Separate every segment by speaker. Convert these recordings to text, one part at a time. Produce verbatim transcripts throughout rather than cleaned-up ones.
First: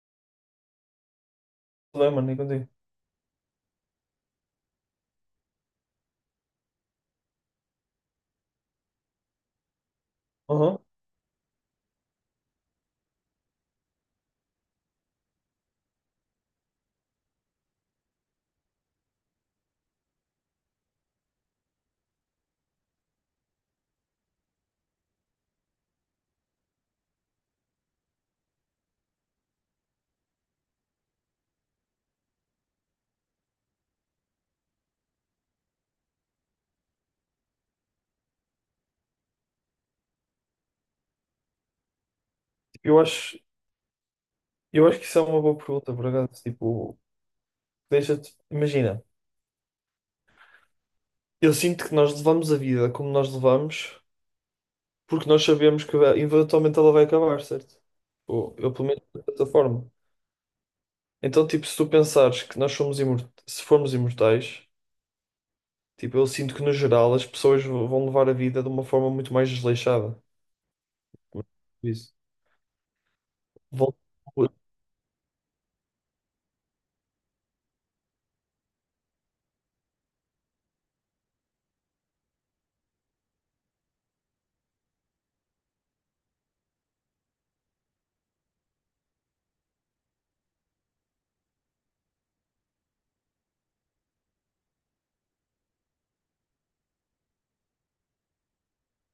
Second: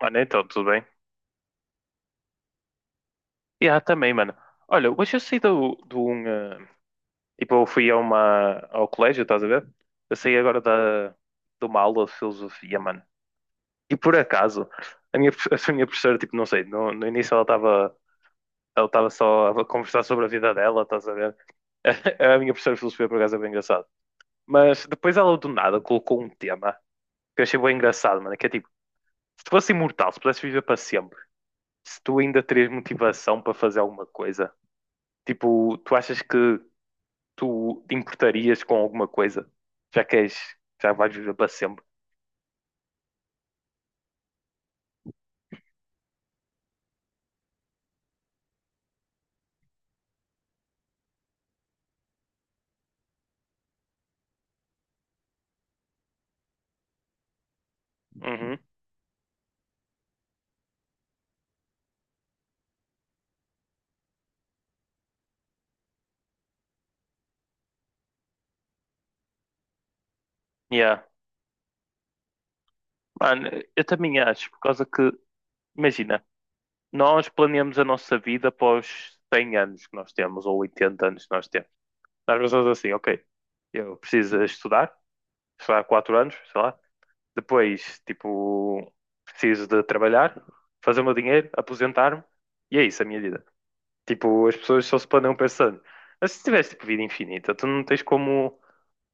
Speaker 1: Mano, então, tudo bem?
Speaker 2: Não, mano, nem contigo.
Speaker 1: E há também, mano. Olha, hoje eu saí do, do um. eh, tipo, eu fui a uma, ao colégio, estás a ver? Eu saí agora
Speaker 2: Aham.
Speaker 1: da, de uma aula de filosofia, mano. E por acaso, a minha, profe- a minha professora, tipo, não sei, no, no início ela estava ela estava só a conversar sobre a vida dela, estás a ver? A minha professora de filosofia, por acaso, é bem engraçado. Mas depois ela, do nada, colocou um tema que eu achei bem engraçado, mano, que é tipo, se tu fosse imortal, se pudesses viver para sempre, se tu ainda terias motivação para fazer alguma coisa. Tipo, tu achas que tu te importarias com alguma coisa? Já que és, já vais viver para sempre.
Speaker 2: Eu acho, eu acho que isso é uma boa pergunta, por acaso. Tipo, deixa-te. Imagina, eu sinto que nós levamos a vida como nós levamos, porque nós sabemos que vai- eventualmente ela vai acabar, certo? Ou
Speaker 1: Uhum.
Speaker 2: eu, pelo menos, de certa forma. Então, tipo, se tu pensares que nós somos imor- se formos imortais, tipo, eu sinto que, no geral, as pessoas v- vão levar a vida de uma forma muito mais desleixada.
Speaker 1: Yeah.
Speaker 2: Isso.
Speaker 1: Mano, eu
Speaker 2: Vão...
Speaker 1: também acho, por causa que, imagina, nós planeamos a nossa vida após cem anos que nós temos, ou oitenta anos que nós temos. Nós pensamos assim, ok, eu preciso estudar, estudar quatro anos, sei lá. Depois, tipo, preciso de trabalhar, fazer o meu dinheiro, aposentar-me, e é isso a minha vida. Tipo, as pessoas só se planeiam pensando. Mas se tivesse tipo, vida infinita, tu não tens como,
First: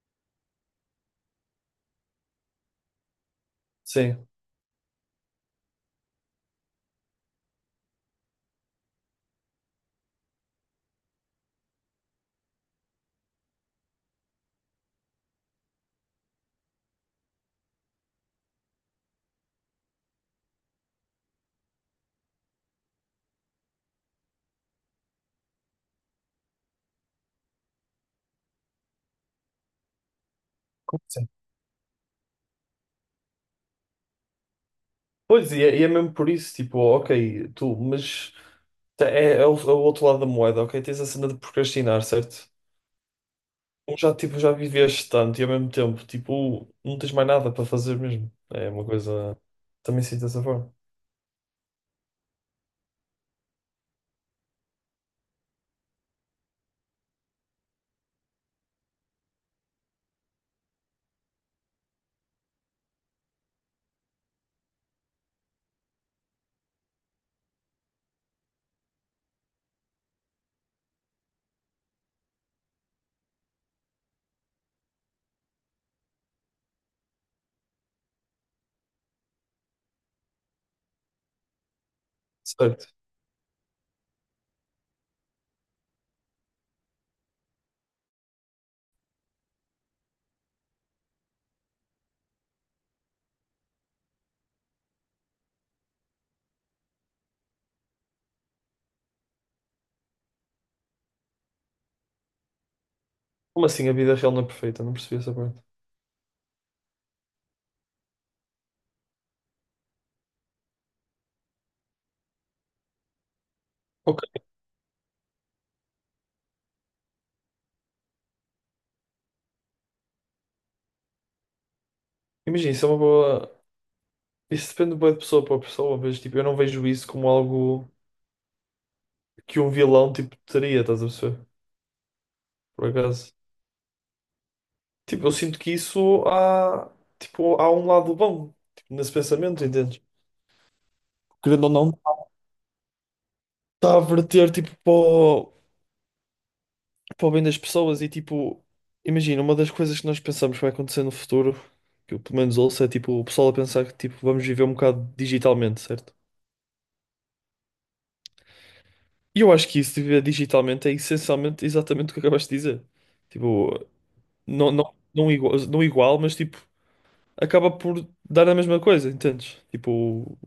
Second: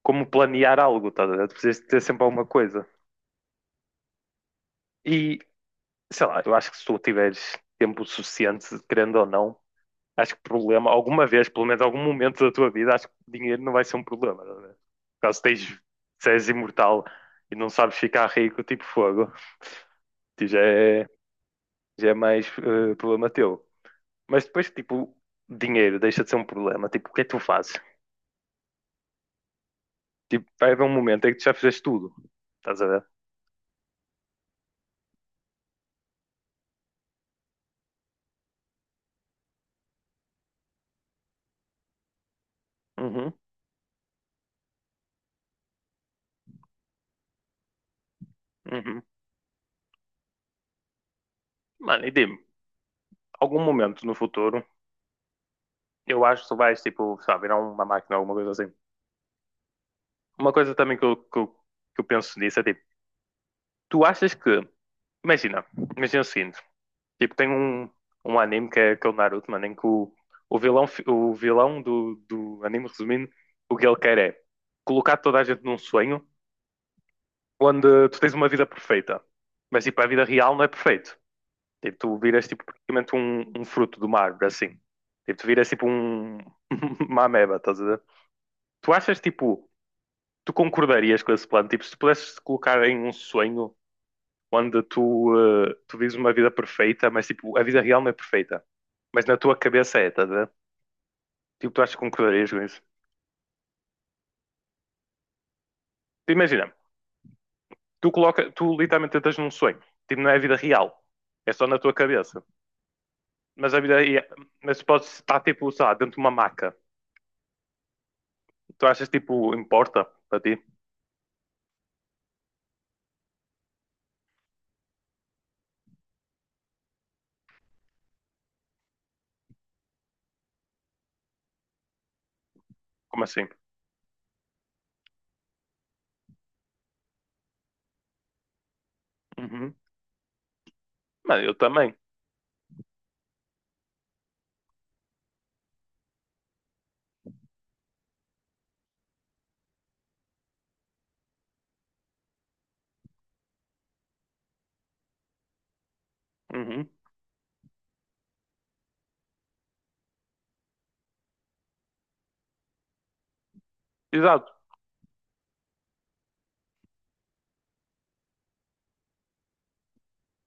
Speaker 1: como planear algo, tá? A ver? Tu precisas de ter sempre alguma coisa.
Speaker 2: Sim.
Speaker 1: E, sei lá, eu acho que se tu tiveres tempo suficiente, querendo ou não, acho que problema, alguma vez, pelo menos algum momento da tua vida, acho que dinheiro não vai ser um problema, tá? A ver? Caso tens, se és imortal e não sabes ficar rico, tipo fogo, tu já é, já é mais eh, problema teu. Mas depois, tipo, dinheiro deixa de ser um problema. Tipo, o que é que tu fazes? Tipo, vai haver um
Speaker 2: Como
Speaker 1: momento
Speaker 2: assim?
Speaker 1: em que tu já fizeste tudo. Estás a ver?
Speaker 2: Pois, e é, e é mesmo por isso, tipo, ok, tu, mas. Tá, É, é o, é o outro lado da moeda, ok? Tens a cena de procrastinar, certo?
Speaker 1: Uhum,
Speaker 2: Como já, tipo, já viveste tanto e, ao mesmo tempo, tipo, não tens mais nada para fazer mesmo. É uma
Speaker 1: uhum.
Speaker 2: coisa. Também sinto dessa forma.
Speaker 1: Mano, e dime, algum momento no futuro, eu acho que tu vais, tipo, sei lá, virar uma máquina, alguma coisa assim. Uma coisa também que eu, que eu, que eu penso nisso é, tipo, tu achas que... Imagina, imagina o seguinte. Tipo, tem um, um anime que é, que é o Naruto, mano, em que o, o vilão, fi- o vilão do, do anime, resumindo, o que ele quer é colocar toda a gente num sonho onde tu tens uma vida perfeita. Mas, tipo, a vida real não é perfeita. Tipo, tu viras tipo
Speaker 2: Certo.
Speaker 1: praticamente um, um fruto de uma árvore, assim. Tipo, tu viras tipo um, uma ameba, estás a ver? Tu achas tipo, tu concordarias com esse plano? Tipo, se tu pudesses te colocar em um sonho onde tu, eh, tu vives uma vida perfeita, mas tipo, a vida real não é perfeita. Mas na tua cabeça é, estás a ver? Tipo, tu achas que concordarias com isso?
Speaker 2: Como assim a vida real não é perfeita? Não percebi essa parte.
Speaker 1: Tu imagina, tu coloca, tu literalmente estás num sonho. Tipo, não é a vida real. É só na tua cabeça. Mas a vida,
Speaker 2: Ok.
Speaker 1: ia- mas tu podes estar tipo, sei lá, dentro de uma maca. Tu achas tipo, importa para ti?
Speaker 2: Imagina, isso é uma boa. Isso depende bué de pessoa para pessoa, mas tipo, eu não vejo isso como algo que um vilão tipo teria, estás a perceber? Por
Speaker 1: Como
Speaker 2: acaso.
Speaker 1: assim?
Speaker 2: Tipo, eu sinto que isso há. Tipo, há um lado bom, tipo, nesse pensamento,
Speaker 1: Uhum.
Speaker 2: entendes?
Speaker 1: Mano, eu
Speaker 2: Querendo ou não.
Speaker 1: também.
Speaker 2: Está a verter tipo para o, para o bem das pessoas e tipo, imagina, uma das coisas que nós pensamos que vai acontecer no futuro, que eu pelo menos ouço, é tipo o pessoal a pensar que tipo vamos viver um bocado digitalmente, certo?
Speaker 1: Uhum.
Speaker 2: E eu acho que isso de viver digitalmente é essencialmente exatamente o que acabaste de dizer. Tipo,
Speaker 1: Exato.
Speaker 2: não, não, não igual, não igual, mas tipo, acaba por dar a mesma coisa, entendes? Tipo,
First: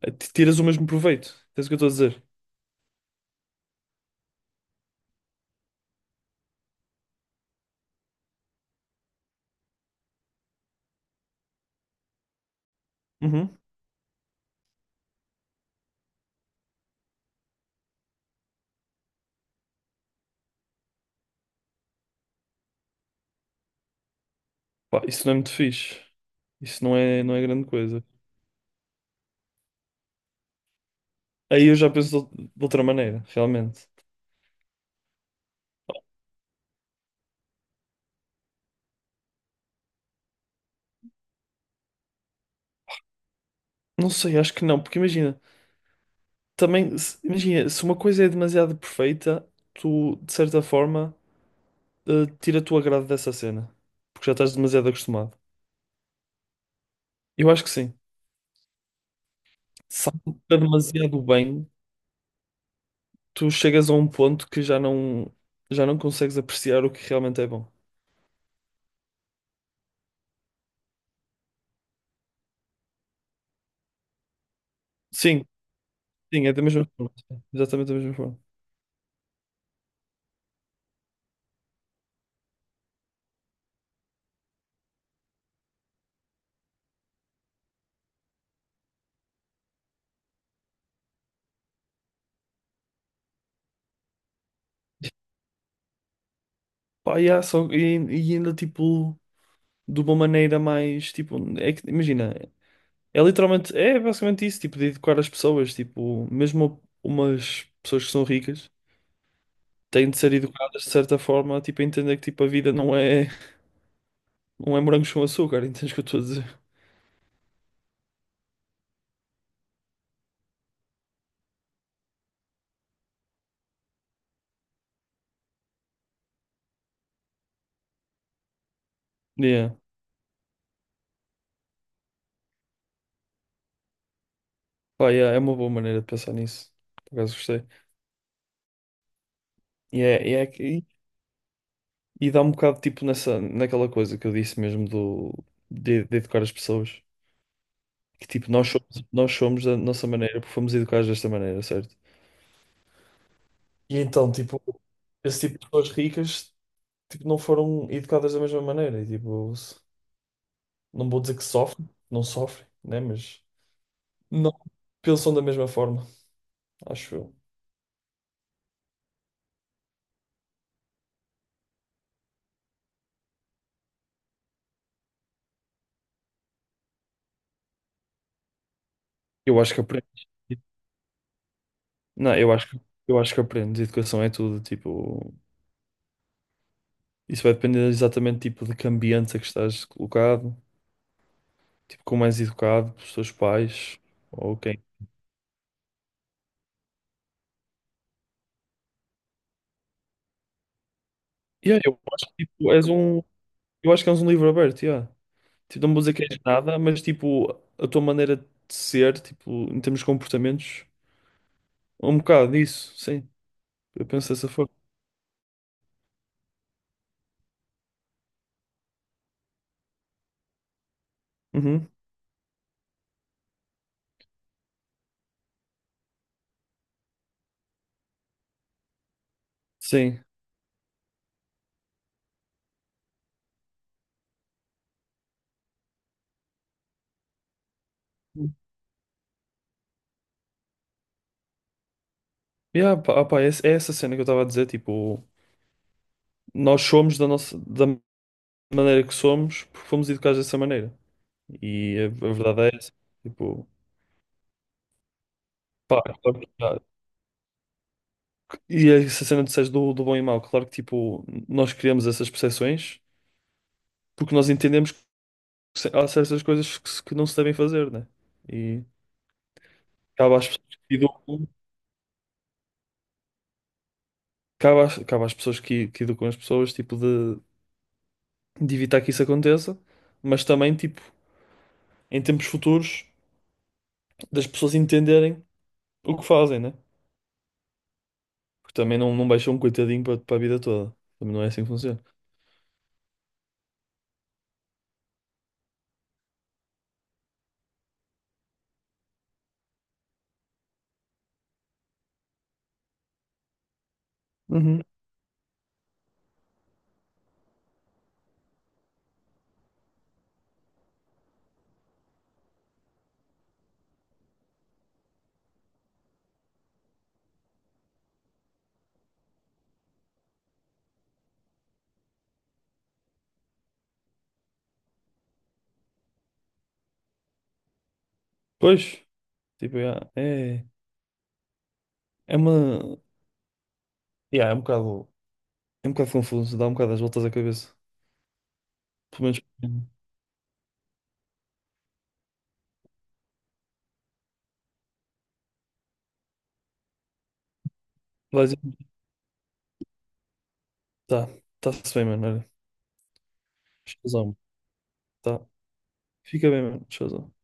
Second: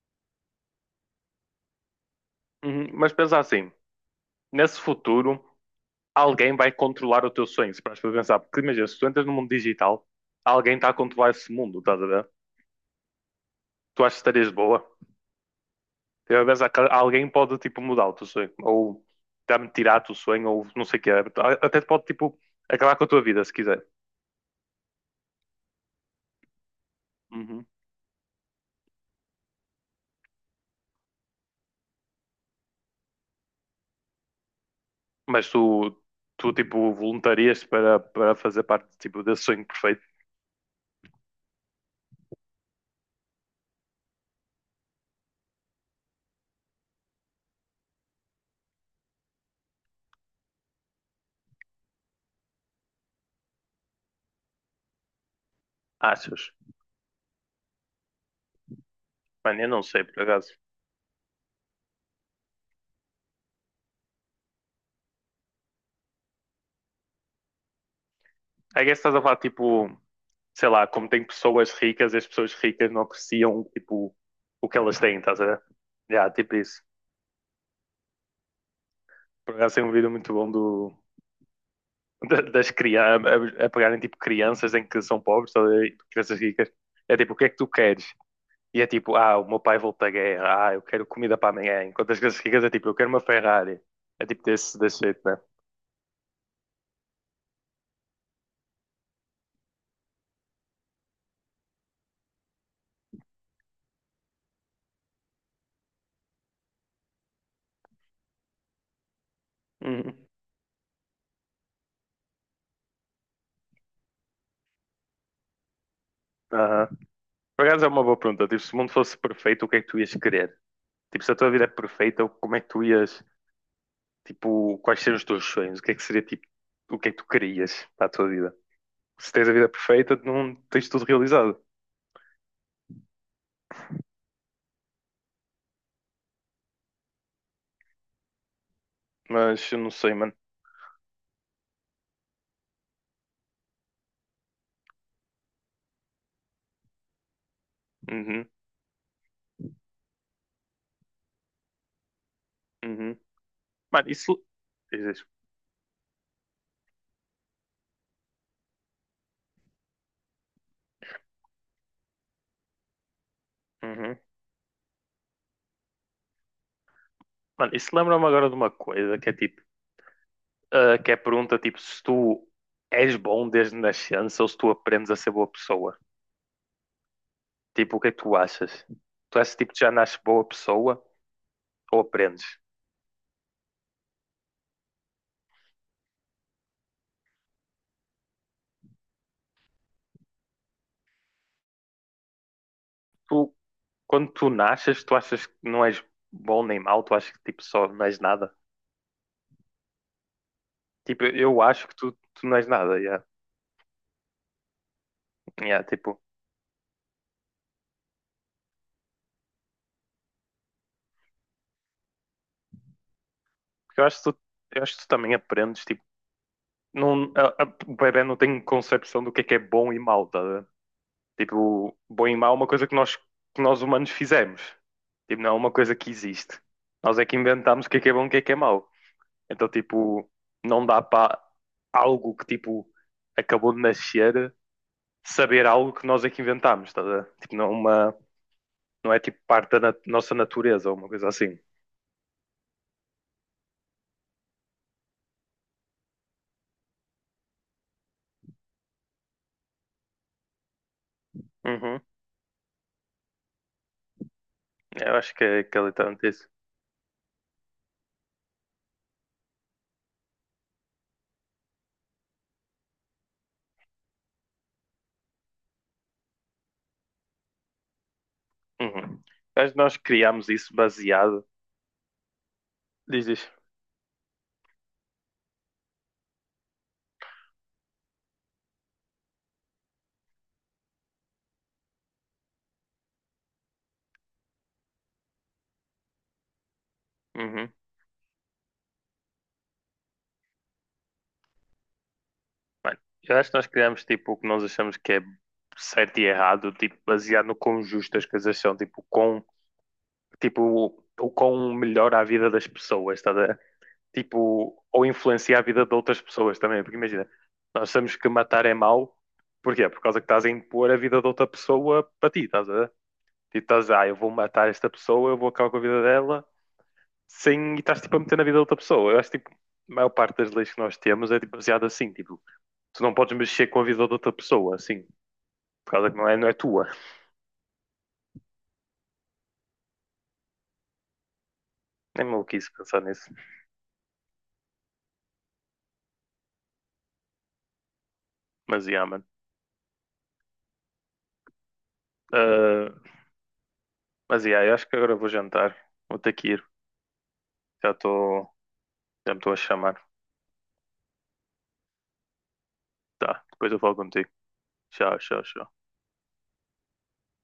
Speaker 2: é- tiras o mesmo proveito. Entendes o que eu estou a dizer?
Speaker 1: Uhum. Mas pensa assim, nesse futuro, alguém vai controlar o teu sonho, se paras para pensar. Porque imagina, se tu, entras no mundo digital, alguém está a controlar esse mundo, estás a ver?
Speaker 2: Uhum.
Speaker 1: Tu achas que estarias boa? Eu penso que alguém pode, tipo, mudar o teu sonho. Ou dar-me tirar o teu sonho, ou não sei o quê. Até pode, tipo, acabar com a tua vida, se quiser.
Speaker 2: Pá, isso não é muito fixe. Isso não é, não é grande
Speaker 1: Uhum.
Speaker 2: coisa. Aí eu já penso de ou- de outra maneira, realmente.
Speaker 1: Mas tu, tu, tipo, voluntarias para, para fazer parte, tipo, desse sonho perfeito?
Speaker 2: Não sei, acho que não, porque imagina, também, se- imagina, se uma coisa é demasiado perfeita, tu, de certa forma, eh, tira tu agrado dessa cena, porque já estás demasiado acostumado.
Speaker 1: Achas?
Speaker 2: Eu acho que sim.
Speaker 1: Mano, eu não sei,
Speaker 2: Se
Speaker 1: por
Speaker 2: algo
Speaker 1: acaso.
Speaker 2: está demasiado bem, tu chegas a um ponto que já não, já não consegues apreciar o que realmente é bom.
Speaker 1: I guess estás a falar, tipo, sei lá, como tem pessoas ricas, as pessoas ricas não apreciam, tipo, o que elas têm, estás
Speaker 2: Sim,
Speaker 1: a ver? Yeah,
Speaker 2: sim, é
Speaker 1: tipo
Speaker 2: da
Speaker 1: isso.
Speaker 2: mesma forma. Exatamente da mesma forma.
Speaker 1: Por acaso tem um vídeo muito bom do, da- das crianças, a, a pegarem, tipo, crianças em que são pobres, estás a ver? Tipo, crianças ricas. É tipo, o que é que tu queres? E é tipo, ah, o meu pai volta da guerra, ah, eu quero comida para amanhã. Enquanto as crianças ricas é tipo, eu quero uma Ferrari. É tipo desse, desse jeito, né?
Speaker 2: Pá, e só, e, e ainda tipo, de uma maneira mais, tipo, é que, imagina. É literalmente, é basicamente isso, tipo, de educar as pessoas, tipo, mesmo umas pessoas que são ricas têm de
Speaker 1: Uhum.
Speaker 2: ser educadas de certa forma, tipo, a entender que tipo, a vida não é, não é morangos com açúcar, entendes o que eu estou a dizer?
Speaker 1: Aham. Por acaso é uma boa pergunta. Tipo, se o mundo fosse perfeito, o que é que tu ias querer? Tipo, se a tua vida é perfeita, como é que tu ias. Tipo, quais seriam os teus sonhos? O que é que seria tipo, o que é que tu querias para a tua vida? Se tens a vida
Speaker 2: Yeah.
Speaker 1: perfeita, não tens tudo realizado.
Speaker 2: Pá, yeah, é uma boa maneira de pensar nisso, por acaso gostei.
Speaker 1: Mas eu não
Speaker 2: E
Speaker 1: sei,
Speaker 2: é,
Speaker 1: mano.
Speaker 2: e é que- e dá um bocado, tipo, nessa, naquela coisa que eu disse mesmo do, de, de educar as pessoas, que
Speaker 1: Uhum,
Speaker 2: tipo, nós somos, nós somos da nossa maneira porque fomos educados desta maneira, certo?
Speaker 1: uhum.
Speaker 2: E
Speaker 1: Mano,
Speaker 2: então,
Speaker 1: isso.
Speaker 2: tipo,
Speaker 1: Diz isso.
Speaker 2: esse tipo de pessoas ricas. Tipo, não foram educadas da mesma maneira. E, tipo, s- não vou dizer que sofrem, não sofrem, né? Mas
Speaker 1: Uhum.
Speaker 2: não pensam da mesma forma, acho eu.
Speaker 1: Mano, isso lembra-me agora de uma coisa que é tipo, ah, que é a pergunta tipo, se tu és bom desde nascença ou se tu aprendes a ser boa pessoa. Tipo, o que é que tu achas? Tu achas
Speaker 2: Eu
Speaker 1: tipo
Speaker 2: acho
Speaker 1: que
Speaker 2: que
Speaker 1: já nasces
Speaker 2: aprendes.
Speaker 1: boa pessoa ou
Speaker 2: Não,
Speaker 1: aprendes?
Speaker 2: eu acho, que- eu acho que aprendes. Educação é tudo, tipo, isso vai depender exatamente tipo de que ambiente é que estás colocado, tipo, como és educado pelos teus
Speaker 1: Tu,
Speaker 2: pais
Speaker 1: quando tu
Speaker 2: ou quem.
Speaker 1: nasces, tu achas que não és bom nem mau, tu achas que tipo só não és nada? Tipo, eu
Speaker 2: Yeah,
Speaker 1: acho que
Speaker 2: eu
Speaker 1: tu,
Speaker 2: acho que
Speaker 1: tu não és
Speaker 2: tipo, és
Speaker 1: nada,
Speaker 2: um,
Speaker 1: yeah.
Speaker 2: eu acho que és um livro aberto, yeah.
Speaker 1: Yeah,
Speaker 2: Tipo, não vou dizer
Speaker 1: tipo,
Speaker 2: que és nada, mas tipo, a tua maneira de ser, tipo, em termos de comportamentos. Um bocado isso, sim.
Speaker 1: porque eu
Speaker 2: Eu
Speaker 1: acho
Speaker 2: penso
Speaker 1: que tu,
Speaker 2: dessa forma.
Speaker 1: eu acho que tu também aprendes, tipo, não, a- a- o bebé não tem concepção do que é que é bom e mau, tá? A ver?
Speaker 2: Uhum.
Speaker 1: Tipo, bom e mau é uma coisa que nós, que nós humanos fizemos. Tipo, não é uma coisa que existe. Nós é que inventamos o que é que é bom e o que é que é mau. Então,
Speaker 2: Sim.
Speaker 1: tipo, não dá para algo que, tipo, acabou de nascer saber algo que nós é que inventámos, tá? A ver? Tipo, não é uma, não é tipo parte da nat- nossa natureza ou uma coisa assim.
Speaker 2: Yeah, pá, ah, pá, é, é essa cena que eu estava a dizer, tipo, nós somos da nossa, da maneira que somos porque fomos educados dessa maneira. E
Speaker 1: Uhum.
Speaker 2: a, a verdade é essa. Tipo,
Speaker 1: Eu acho que é, que é
Speaker 2: pá,
Speaker 1: literalmente
Speaker 2: claro
Speaker 1: isso.
Speaker 2: que, há- e é essa cena que disseste do, do bom e mau, claro que, tipo, nós criamos essas percepções porque nós entendemos que se- há certas coisas que, se- que não se devem fazer, né? E
Speaker 1: Uhum. Eu acho que nós
Speaker 2: cabe às
Speaker 1: criámos isso
Speaker 2: pessoas que
Speaker 1: baseado.
Speaker 2: educam,
Speaker 1: Diz isso.
Speaker 2: cabe às, cabe às pessoas que, que educam as pessoas, tipo, de de evitar que isso aconteça, mas também, tipo, em tempos futuros, das pessoas entenderem o que fazem, né?
Speaker 1: Uhum.
Speaker 2: Porque também não, não baixam um coitadinho para para a vida toda. Também não é assim que funciona.
Speaker 1: Mano, eu acho que nós criámos tipo o que nós achamos que é certo e errado, tipo, baseado no quão justo as coisas são, tipo, com, tipo, o o quão melhora a vida das pessoas, tá, a ver? Tipo,
Speaker 2: Uhum.
Speaker 1: ou influencia a vida de outras pessoas também, porque imagina, nós achamos que matar é mau, porquê? Por causa que estás a impor a vida de outra pessoa para ti, estás a ver? Tipo, estás, ah, eu vou matar esta pessoa, eu vou acabar com a vida dela sem e estás tipo a meter na vida de outra pessoa. Eu acho que tipo, a maior parte das leis que nós temos é tipo, baseada assim, tipo, tu não podes mexer com a vida de outra pessoa, assim, por causa que não é, não é tua.
Speaker 2: Pois, tipo, yeah, é,
Speaker 1: É
Speaker 2: é
Speaker 1: maluquice
Speaker 2: uma.
Speaker 1: pensar nisso.
Speaker 2: Yeah, é um bocado, é um bocado confuso, dá um bocado as voltas à cabeça.
Speaker 1: Mas yeah,
Speaker 2: Pelo
Speaker 1: mano.
Speaker 2: menos.
Speaker 1: Ah, mas yeah, eu acho que agora vou jantar. Vou ter que ir. Já
Speaker 2: Vai
Speaker 1: estou.
Speaker 2: dizer,
Speaker 1: Já me estou a chamar.
Speaker 2: tá, tá-se bem, mano. Olha,
Speaker 1: Tá, depois eu falo contigo.
Speaker 2: showzão,
Speaker 1: Tchau,
Speaker 2: tá.
Speaker 1: tchau, tchau.
Speaker 2: Fica bem, mano. Showzão.